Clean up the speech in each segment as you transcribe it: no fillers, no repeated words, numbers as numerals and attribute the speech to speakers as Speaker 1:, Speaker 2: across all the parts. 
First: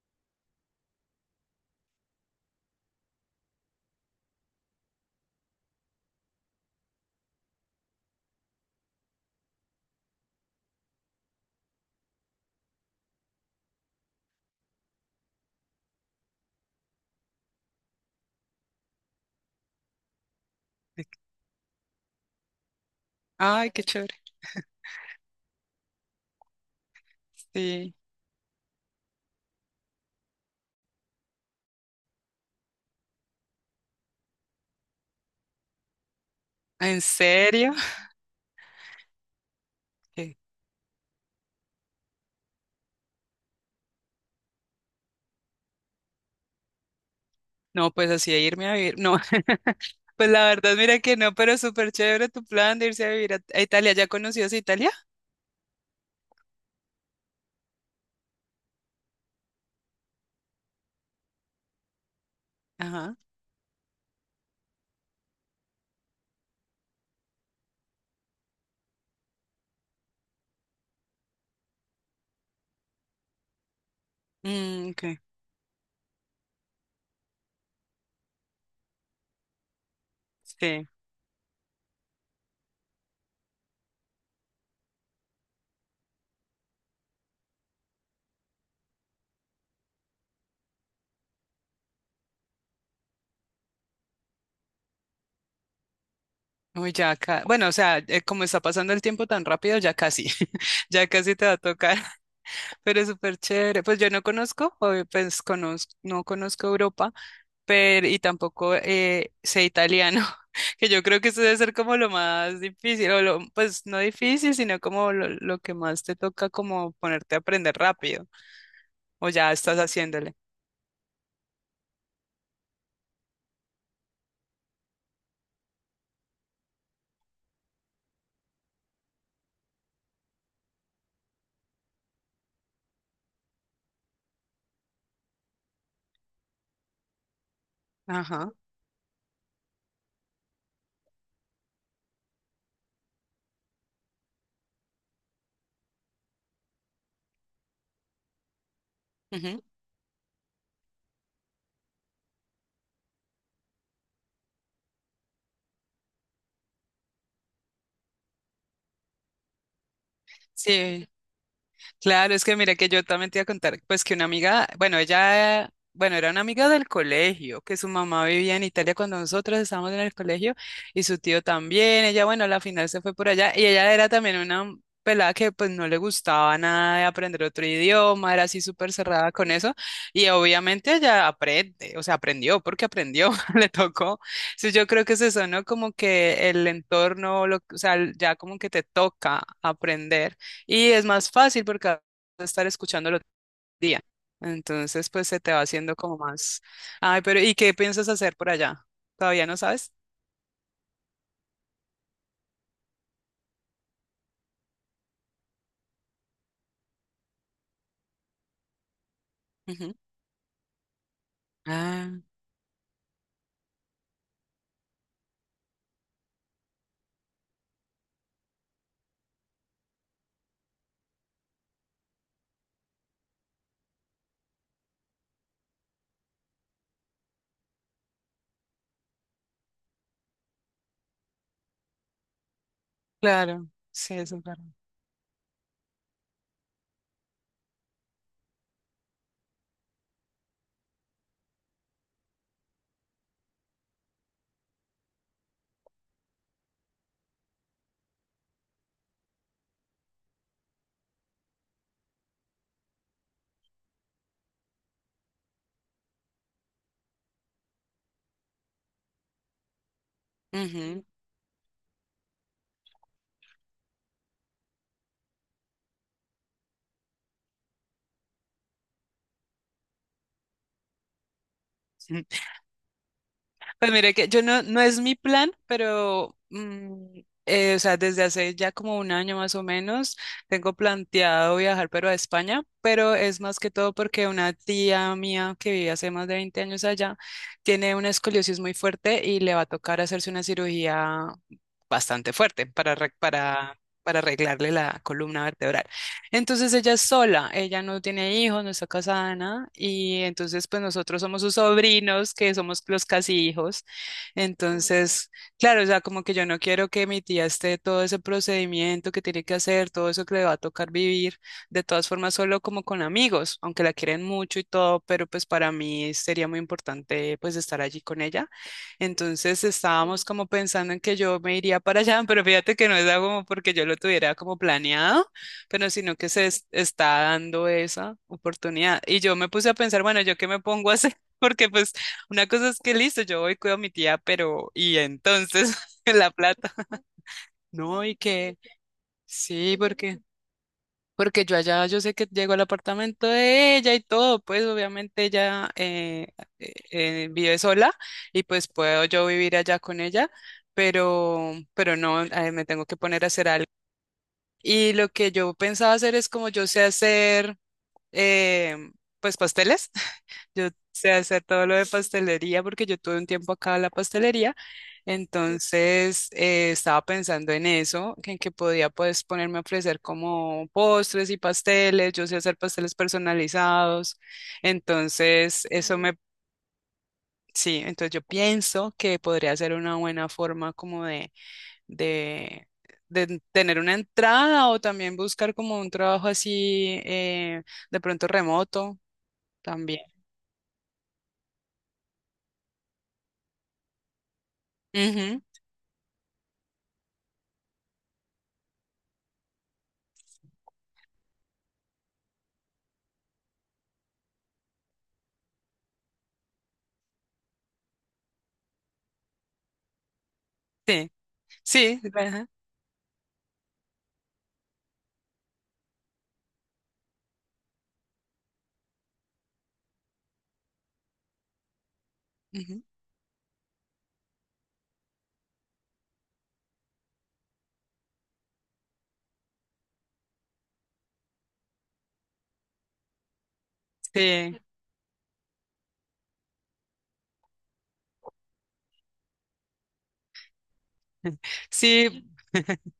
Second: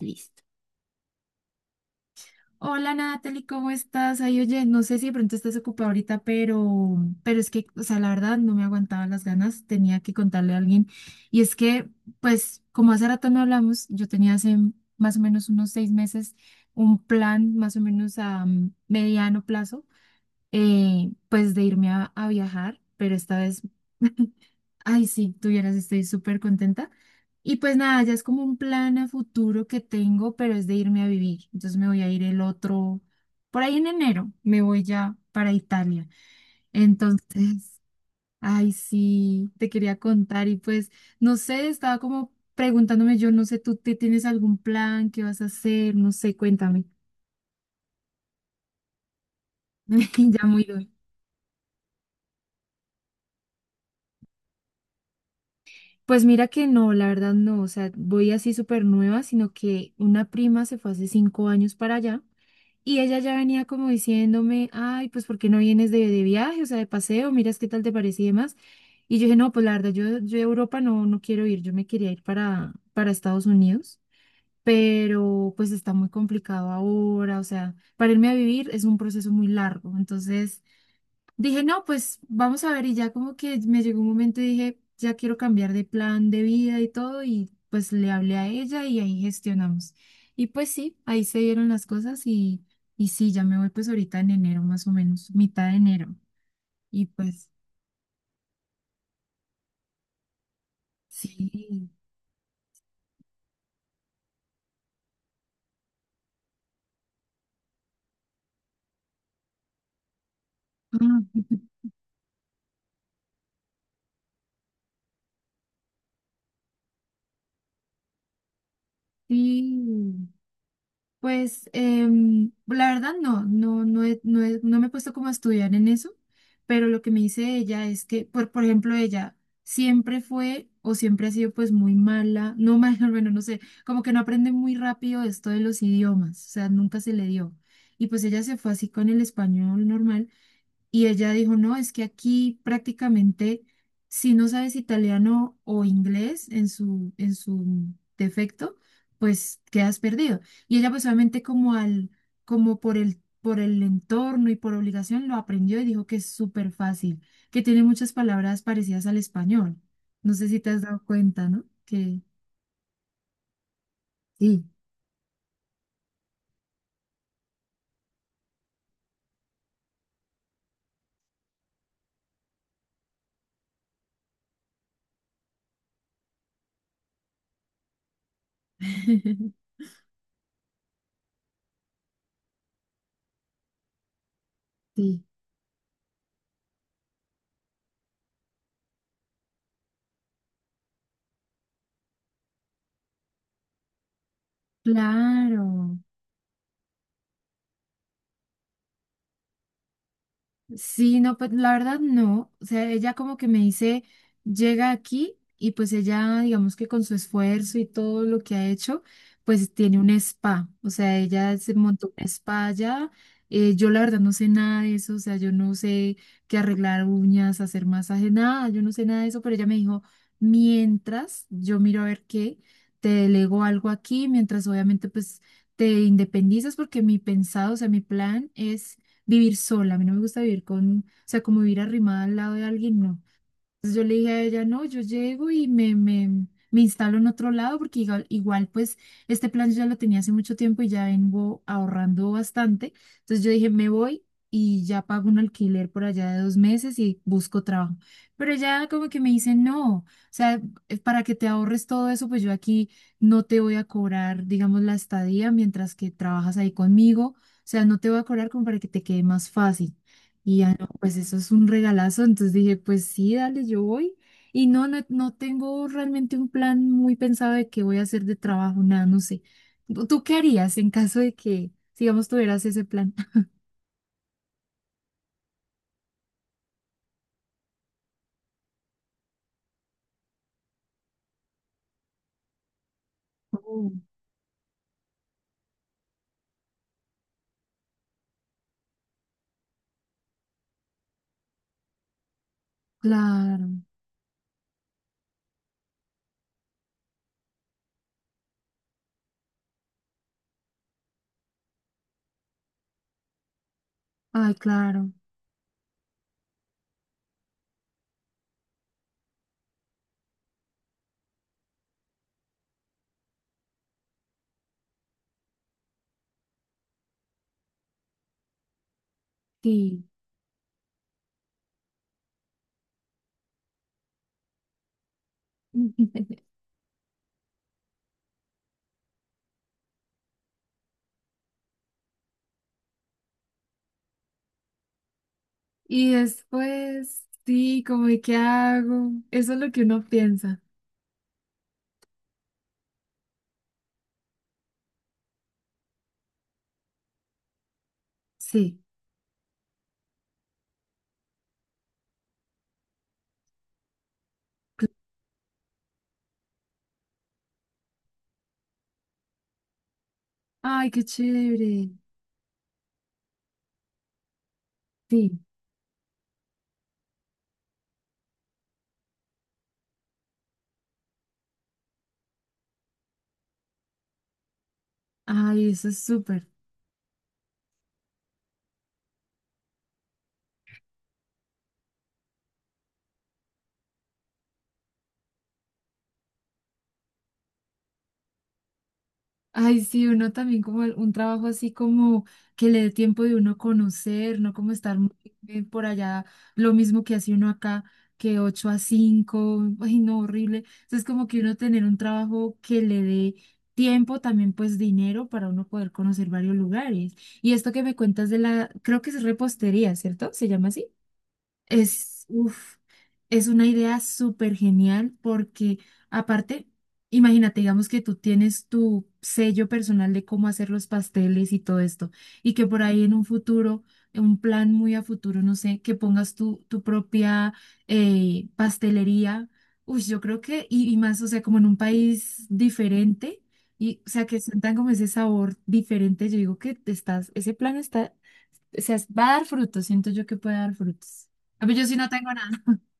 Speaker 1: Listo. Hola Natalie, ¿cómo estás? Ay, oye, no sé si de pronto estás ocupada ahorita, pero es que, o sea, la verdad no me aguantaba las ganas, tenía que contarle a alguien. Y es que, pues, como hace rato no hablamos, yo tenía hace más o menos unos 6 meses un plan más o menos a mediano plazo, pues de irme a viajar, pero esta vez,
Speaker 2: Ay, qué chévere.
Speaker 1: ay, sí, tuvieras, estoy súper contenta. Y pues
Speaker 2: Sí.
Speaker 1: nada, ya es como un plan a futuro que tengo, pero es de irme a vivir. Entonces me voy a ir el otro, por ahí en enero, me voy ya para Italia.
Speaker 2: ¿En serio?
Speaker 1: Entonces, ay, sí, te quería
Speaker 2: ¿Qué?
Speaker 1: contar y pues, no sé, estaba como preguntándome, yo no sé, ¿tú te tienes algún plan? ¿Qué vas a hacer? No sé, cuéntame.
Speaker 2: No, pues así de irme a vivir. No, pues
Speaker 1: Ya
Speaker 2: la
Speaker 1: muy.
Speaker 2: verdad, mira que no, pero súper chévere tu plan de irse a vivir a Italia. ¿Ya conocías Italia?
Speaker 1: Pues mira que no, la verdad no, o sea, voy así súper nueva, sino que una prima se fue hace 5 años para allá y
Speaker 2: Ajá.
Speaker 1: ella ya venía como diciéndome, ay, pues ¿por qué no vienes de viaje, o sea, de paseo, miras qué tal te parece y demás? Y yo dije, no, pues la verdad, yo a Europa no, no quiero ir, yo me quería ir para Estados Unidos,
Speaker 2: Mm, ok.
Speaker 1: pero pues está muy complicado ahora, o sea, para irme a vivir es un proceso muy largo, entonces...
Speaker 2: Sí.
Speaker 1: Dije, no, pues vamos a ver y ya como que me llegó un momento y dije, ya quiero cambiar de plan de vida y todo y pues le hablé a ella y ahí gestionamos. Y pues sí, ahí se dieron las cosas y sí, ya me voy pues ahorita en enero más o menos, mitad de enero.
Speaker 2: Uy,
Speaker 1: Y
Speaker 2: ya acá.
Speaker 1: pues
Speaker 2: Bueno, o sea, como está pasando el tiempo tan rápido, ya casi. Ya casi te va a
Speaker 1: sí.
Speaker 2: tocar. Pero es súper chévere. Pues yo no conozco, obvio, pues conozco, no conozco Europa, pero y tampoco sé italiano, que yo
Speaker 1: Ah,
Speaker 2: creo que eso debe ser como lo más difícil, o lo, pues no difícil, sino como lo que más te toca como ponerte a aprender rápido, o ya estás
Speaker 1: sí.
Speaker 2: haciéndole.
Speaker 1: Pues la verdad no, no me he puesto como a estudiar en eso, pero lo que me dice ella es que, por ejemplo, ella siempre fue o siempre ha sido pues muy mala, no mala, bueno, no sé, como que no aprende muy rápido esto de los idiomas, o sea, nunca se le dio. Y pues ella
Speaker 2: Ajá.
Speaker 1: se fue así con el español normal y ella dijo, no, es que aquí prácticamente si no sabes italiano o inglés en su defecto, pues
Speaker 2: Ujú.
Speaker 1: quedas perdido. Y ella pues obviamente como al, como por el entorno y por obligación lo aprendió y dijo que es súper fácil, que tiene muchas palabras parecidas al español. No sé si te has dado
Speaker 2: Sí.
Speaker 1: cuenta, ¿no? Que
Speaker 2: Claro, es que mira que yo también te iba a contar, pues que una
Speaker 1: sí.
Speaker 2: amiga, bueno, ella, bueno, era una amiga del colegio, que su mamá vivía en Italia cuando nosotros estábamos en el colegio y su tío también, ella, bueno, a la final se fue por allá y ella era también una pelada que pues no le gustaba nada de aprender otro idioma, era así súper cerrada con eso y obviamente ella aprende, o sea, aprendió porque aprendió, le tocó. Sí, yo creo que es
Speaker 1: Sí.
Speaker 2: eso, ¿no? Como que el entorno, lo, o sea, ya como que te toca aprender. Y es más fácil porque vas a estar escuchándolo todo el día. Entonces, pues se te va
Speaker 1: Claro.
Speaker 2: haciendo como más. Ay, pero ¿y qué piensas hacer por allá? ¿Todavía no sabes?
Speaker 1: Sí, no, pues la verdad no. O sea, ella como que me dice, llega aquí y pues ella, digamos que con su esfuerzo y todo lo que ha hecho, pues
Speaker 2: Ujú.
Speaker 1: tiene un spa. O sea, ella se montó
Speaker 2: Ah,
Speaker 1: un spa allá. Yo la verdad no sé nada de eso. O sea, yo no sé qué arreglar uñas, hacer masaje, nada. Yo no sé nada de eso, pero ella me dijo, mientras yo miro a ver qué, te delego algo aquí, mientras obviamente pues te independizas porque mi pensado, o sea, mi plan es vivir sola, a mí no me gusta vivir con, o sea, como vivir arrimada al lado de alguien, no.
Speaker 2: claro.
Speaker 1: Entonces yo
Speaker 2: Sí,
Speaker 1: le dije
Speaker 2: eso
Speaker 1: a
Speaker 2: es verdad.
Speaker 1: ella, no, yo llego y me instalo en otro lado porque igual, igual, pues este plan yo ya lo tenía hace mucho tiempo y ya vengo ahorrando bastante. Entonces yo dije, me voy y ya pago un alquiler por allá de 2 meses y busco trabajo. Pero ya como que me dice, no, o sea, para que te ahorres todo eso, pues yo aquí no te voy a cobrar, digamos, la estadía mientras que trabajas ahí conmigo. O sea, no te voy a cobrar como para que te quede más fácil. Y ya no,
Speaker 2: Ujú.
Speaker 1: pues eso es un regalazo. Entonces dije, pues sí, dale, yo voy. Y no, no, no tengo realmente un plan muy pensado de qué voy a hacer de trabajo, nada, no sé. ¿Tú qué harías en caso de que, digamos, tuvieras ese plan?
Speaker 2: Pues mire que yo no, no es mi plan, pero o sea, desde hace ya como un año más o menos, tengo planteado viajar pero a España, pero es más que
Speaker 1: Oh.
Speaker 2: todo porque una tía mía que vive hace más de 20 años allá tiene una escoliosis muy fuerte y le va a tocar hacerse una cirugía bastante fuerte para, arreg-
Speaker 1: Claro,
Speaker 2: para arreglarle la columna vertebral. Entonces ella es sola, ella no tiene hijos, no está casada, nada, y entonces pues nosotros somos sus sobrinos, que somos los casi hijos.
Speaker 1: ay, claro,
Speaker 2: Entonces, claro, o sea, como que yo no quiero que mi tía esté todo ese procedimiento que tiene que hacer, todo eso que le va a tocar vivir, de todas formas solo como con amigos, aunque la quieren mucho y todo, pero pues para mí sería muy importante pues estar allí con ella. Entonces
Speaker 1: sí.
Speaker 2: estábamos como pensando en que yo me iría para allá, pero fíjate que no es algo como porque yo lo tuviera como planeado pero sino que se es- está dando esa oportunidad. Y yo me puse a pensar, bueno, ¿yo qué me pongo a hacer? Porque pues una cosa es que listo, yo voy, cuido a mi tía, pero ¿y entonces
Speaker 1: Y
Speaker 2: la plata?
Speaker 1: después, sí,
Speaker 2: No,
Speaker 1: como
Speaker 2: ¿y
Speaker 1: de qué
Speaker 2: qué?
Speaker 1: hago. Eso es lo
Speaker 2: Sí,
Speaker 1: que uno
Speaker 2: porque
Speaker 1: piensa.
Speaker 2: porque yo allá yo sé que llego al apartamento de ella y todo, pues obviamente ella vive sola y pues
Speaker 1: Sí.
Speaker 2: puedo yo vivir allá con ella, pero no, me tengo que poner a hacer algo. Y lo que yo pensaba hacer es como yo sé hacer eh, pues pasteles. Yo
Speaker 1: Ay, qué
Speaker 2: sé hacer todo lo de
Speaker 1: chévere.
Speaker 2: pastelería porque yo tuve un tiempo acá en la pastelería.
Speaker 1: Sí.
Speaker 2: Entonces estaba pensando en eso, que en que podía pues ponerme a ofrecer como postres y pasteles. Yo sé hacer pasteles personalizados. Entonces
Speaker 1: Ay, eso
Speaker 2: eso
Speaker 1: es
Speaker 2: me,
Speaker 1: súper.
Speaker 2: sí, entonces yo pienso que podría ser una buena forma como de, de tener una entrada o también buscar como un trabajo así de pronto remoto
Speaker 1: Ay,
Speaker 2: también.
Speaker 1: sí, uno también un trabajo así como que le dé tiempo de uno conocer, no como estar muy,
Speaker 2: Ujú.
Speaker 1: por allá, lo mismo que hace uno acá, que 8 a 5, ay, no, horrible. Entonces como que uno tener un trabajo que le dé tiempo, también pues dinero para uno poder conocer varios lugares. Y esto que me cuentas de la, creo que es repostería, ¿cierto? ¿Se llama así?
Speaker 2: Sí, sí,
Speaker 1: Es,
Speaker 2: ajá,
Speaker 1: uf, es una idea súper genial porque aparte, imagínate, digamos que tú tienes tu sello personal de cómo hacer los pasteles y todo esto, y que por
Speaker 2: ujú.
Speaker 1: ahí en un futuro, en un plan muy a futuro, no sé, que pongas tu, tu propia pastelería. Uy, yo creo que, y más, o sea, como en un país diferente, y o sea, que
Speaker 2: Sí,
Speaker 1: sientan como ese sabor diferente, yo digo que te estás, ese plan está, o sea, va a dar frutos, siento yo que puede dar frutos. Ah, pues yo sí no
Speaker 2: sí.
Speaker 1: tengo nada.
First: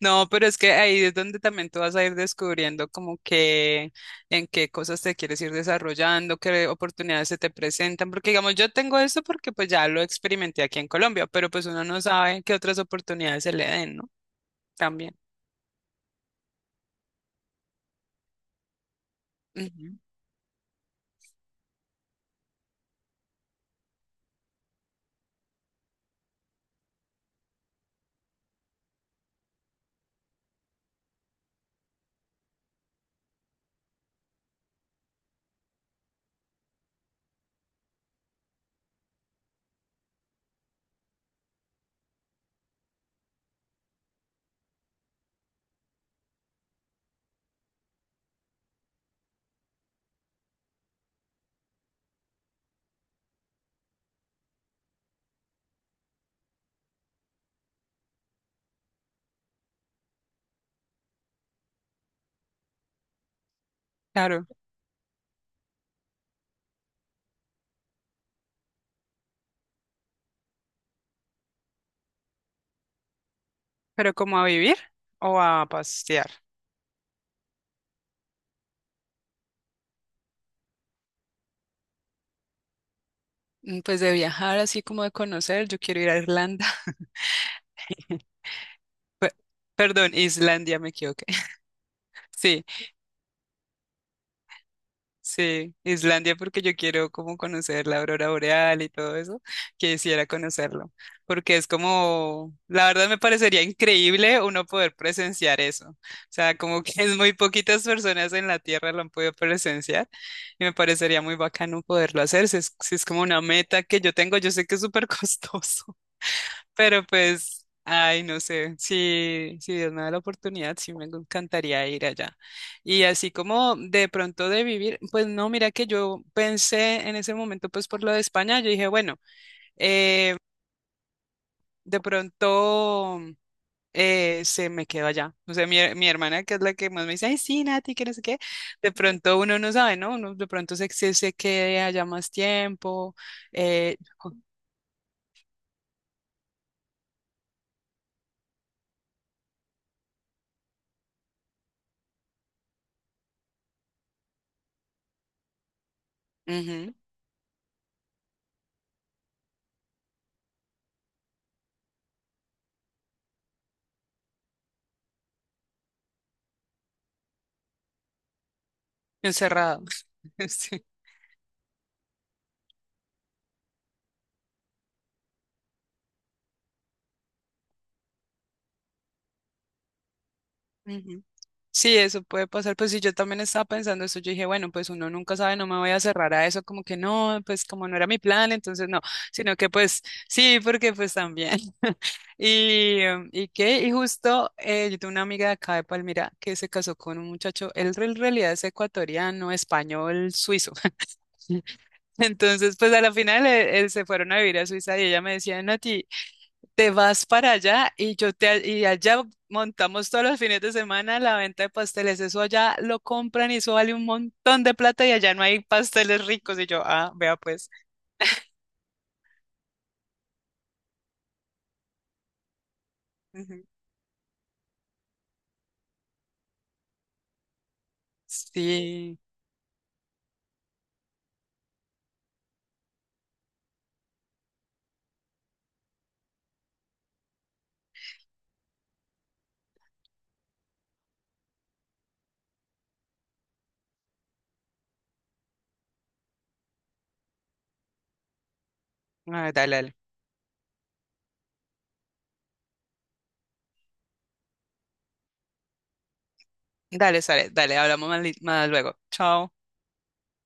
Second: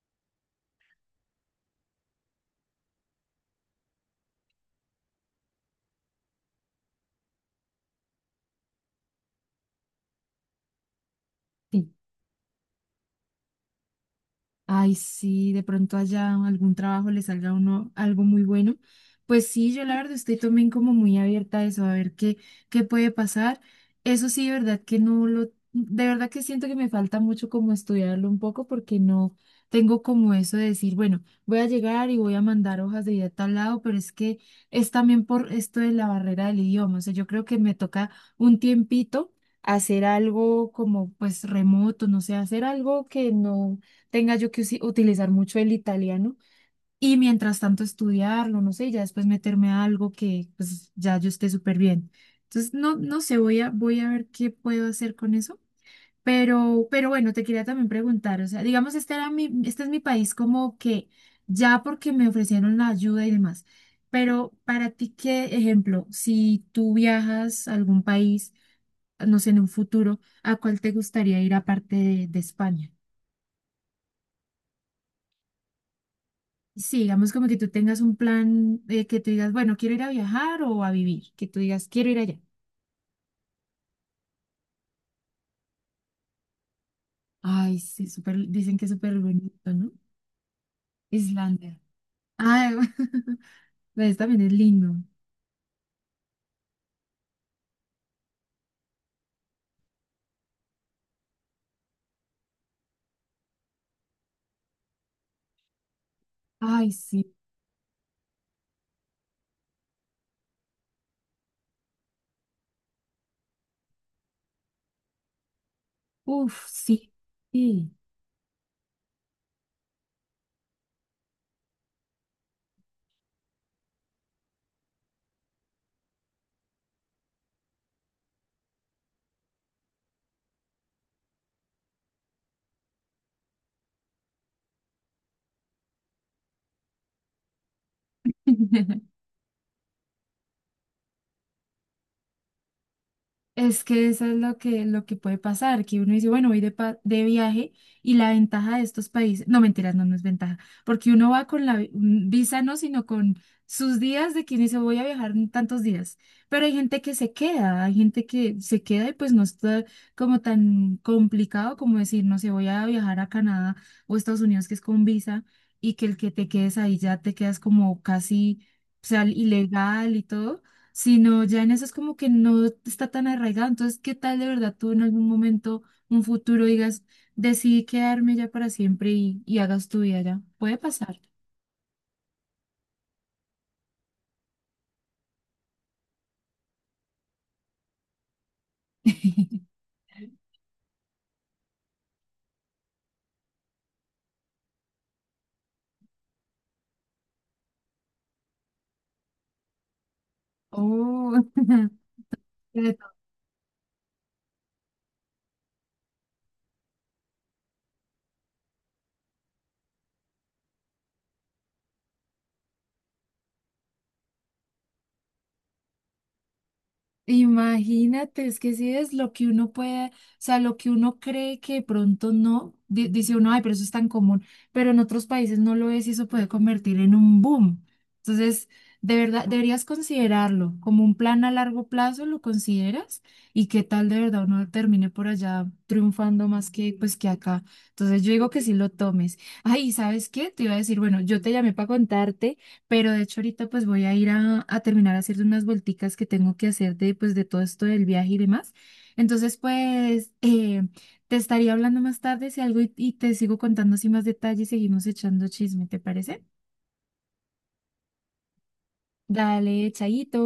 Speaker 2: No, pero es que ahí es donde también tú vas a ir descubriendo como que en qué cosas te quieres ir desarrollando, qué oportunidades se te presentan, porque digamos, yo tengo esto porque pues ya lo experimenté aquí en Colombia, pero pues uno
Speaker 1: Sí.
Speaker 2: no sabe qué otras oportunidades se le den, ¿no?
Speaker 1: Ay,
Speaker 2: También.
Speaker 1: sí, de pronto allá algún trabajo le salga a uno algo muy bueno. Pues sí, yo la
Speaker 2: Ujú.
Speaker 1: verdad estoy también como muy abierta a eso, a ver qué puede pasar. Eso sí, de verdad que no lo, de verdad que siento que me falta mucho como estudiarlo un poco porque no tengo como eso de decir, bueno, voy a llegar y voy a mandar hojas de vida a tal lado, pero es que es también por esto de la barrera del idioma. O sea, yo creo que me toca un tiempito hacer algo como pues remoto, no sé, hacer algo que no tenga yo que utilizar mucho el italiano y mientras tanto estudiarlo, no sé, y ya después meterme a algo que pues ya yo esté súper bien. Entonces, no, no sé, voy a ver qué puedo hacer con eso. Pero bueno, te quería también preguntar, o sea, digamos, este es mi país como que ya porque me ofrecieron la ayuda y demás,
Speaker 2: Claro,
Speaker 1: pero para ti, ¿qué ejemplo? Si tú viajas a algún país, no sé, en un futuro, ¿a cuál te gustaría ir aparte de España?
Speaker 2: pero como a vivir o a pasear.
Speaker 1: Sí, digamos como que tú tengas un plan, que tú digas, bueno, quiero ir a viajar o a vivir, que tú digas, quiero ir allá.
Speaker 2: Mm, pues de viajar, así como de conocer, yo quiero ir a Irlanda.
Speaker 1: Ay, sí, súper, dicen que es súper
Speaker 2: Pe-
Speaker 1: bonito, ¿no?
Speaker 2: Perdón, Islandia, me equivoqué.
Speaker 1: Islandia.
Speaker 2: Sí,
Speaker 1: Ay, pues también es lindo.
Speaker 2: sí, Islandia porque yo quiero como conocer la aurora boreal y todo eso, quisiera conocerlo, porque es como, la verdad me parecería increíble uno poder presenciar eso. O sea, como
Speaker 1: Ay,
Speaker 2: que es
Speaker 1: sí.
Speaker 2: muy poquitas personas en la Tierra lo han podido presenciar y me parecería muy bacano poderlo hacer, si es, si es como una meta que yo tengo, yo sé que es súper costoso.
Speaker 1: Uf,
Speaker 2: Pero
Speaker 1: sí.
Speaker 2: pues,
Speaker 1: Sí.
Speaker 2: ay, no sé, si, si Dios me da la oportunidad, sí me encantaría ir allá. Y así como de pronto de vivir, pues no, mira que yo pensé en ese momento, pues por lo de España, yo dije, bueno, eh, de pronto se me quedó allá. O sea, mi hermana, que es la que más me dice, ay, sí, Nati, que no sé qué, de pronto uno no sabe, ¿no? Uno de pronto se quede allá más tiempo,
Speaker 1: Es
Speaker 2: eh,
Speaker 1: que eso es lo que puede pasar, que uno dice, bueno, voy de, de viaje y la ventaja de estos países, no mentiras, no, no es ventaja, porque uno va con la visa, no, sino con sus días de quien dice, voy a viajar en tantos días. Pero hay
Speaker 2: ujú,
Speaker 1: gente que se queda, hay gente que se queda y pues no está como tan complicado como decir, no sé, voy a viajar a Canadá o Estados Unidos, que es con visa, y que el que te quedes ahí ya te quedas como casi, o sea,
Speaker 2: encerrado.
Speaker 1: ilegal y todo, sino ya en eso es como que no está tan arraigado. Entonces, ¿qué tal de verdad tú en algún momento, un futuro, digas, decidí quedarme ya para siempre y hagas tu vida ya? Puede pasar.
Speaker 2: Sí. Sí, eso puede pasar. Pues sí, yo también estaba pensando eso. Yo dije, bueno, pues uno nunca sabe, no me voy a cerrar a eso, como que no, pues como no era mi plan, entonces no, sino que pues sí, porque pues también. Y, ¿y qué? Y justo yo tengo una amiga de acá de Palmira que se casó con un muchacho, él en realidad es ecuatoriano, español, suizo.
Speaker 1: Oh.
Speaker 2: Entonces, pues a la final se fueron a vivir a Suiza y ella me decía, Nati. Te vas para allá y yo te y allá montamos todos los fines de semana la venta de pasteles. Eso allá lo compran y eso vale un montón de plata y allá no hay pasteles ricos. Y yo, ah, vea pues.
Speaker 1: Imagínate, es que si es lo que uno puede, o sea, lo que uno cree que de pronto no, dice uno, ay,
Speaker 2: Ujú.
Speaker 1: pero eso es tan común, pero en otros países no lo es y eso puede convertir en un boom. Entonces, de
Speaker 2: Sí.
Speaker 1: verdad, deberías considerarlo como un plan a largo plazo, ¿lo consideras? Y qué tal de verdad uno termine por allá triunfando más que pues que acá. Entonces, yo digo que sí lo tomes. Ay, ¿sabes qué? Te iba a decir, bueno, yo te llamé para contarte. Pero de hecho ahorita pues voy a, ir a terminar a hacer unas vuelticas que tengo que hacer de pues de todo esto del viaje y demás.
Speaker 2: Ah, dale,
Speaker 1: Entonces
Speaker 2: dale.
Speaker 1: pues te estaría hablando más tarde si algo y te sigo contando así más detalles y seguimos echando chisme, ¿te parece?
Speaker 2: Dale, sale, dale, hablamos más, li- más luego. Chao.
Speaker 1: Dale, chaito.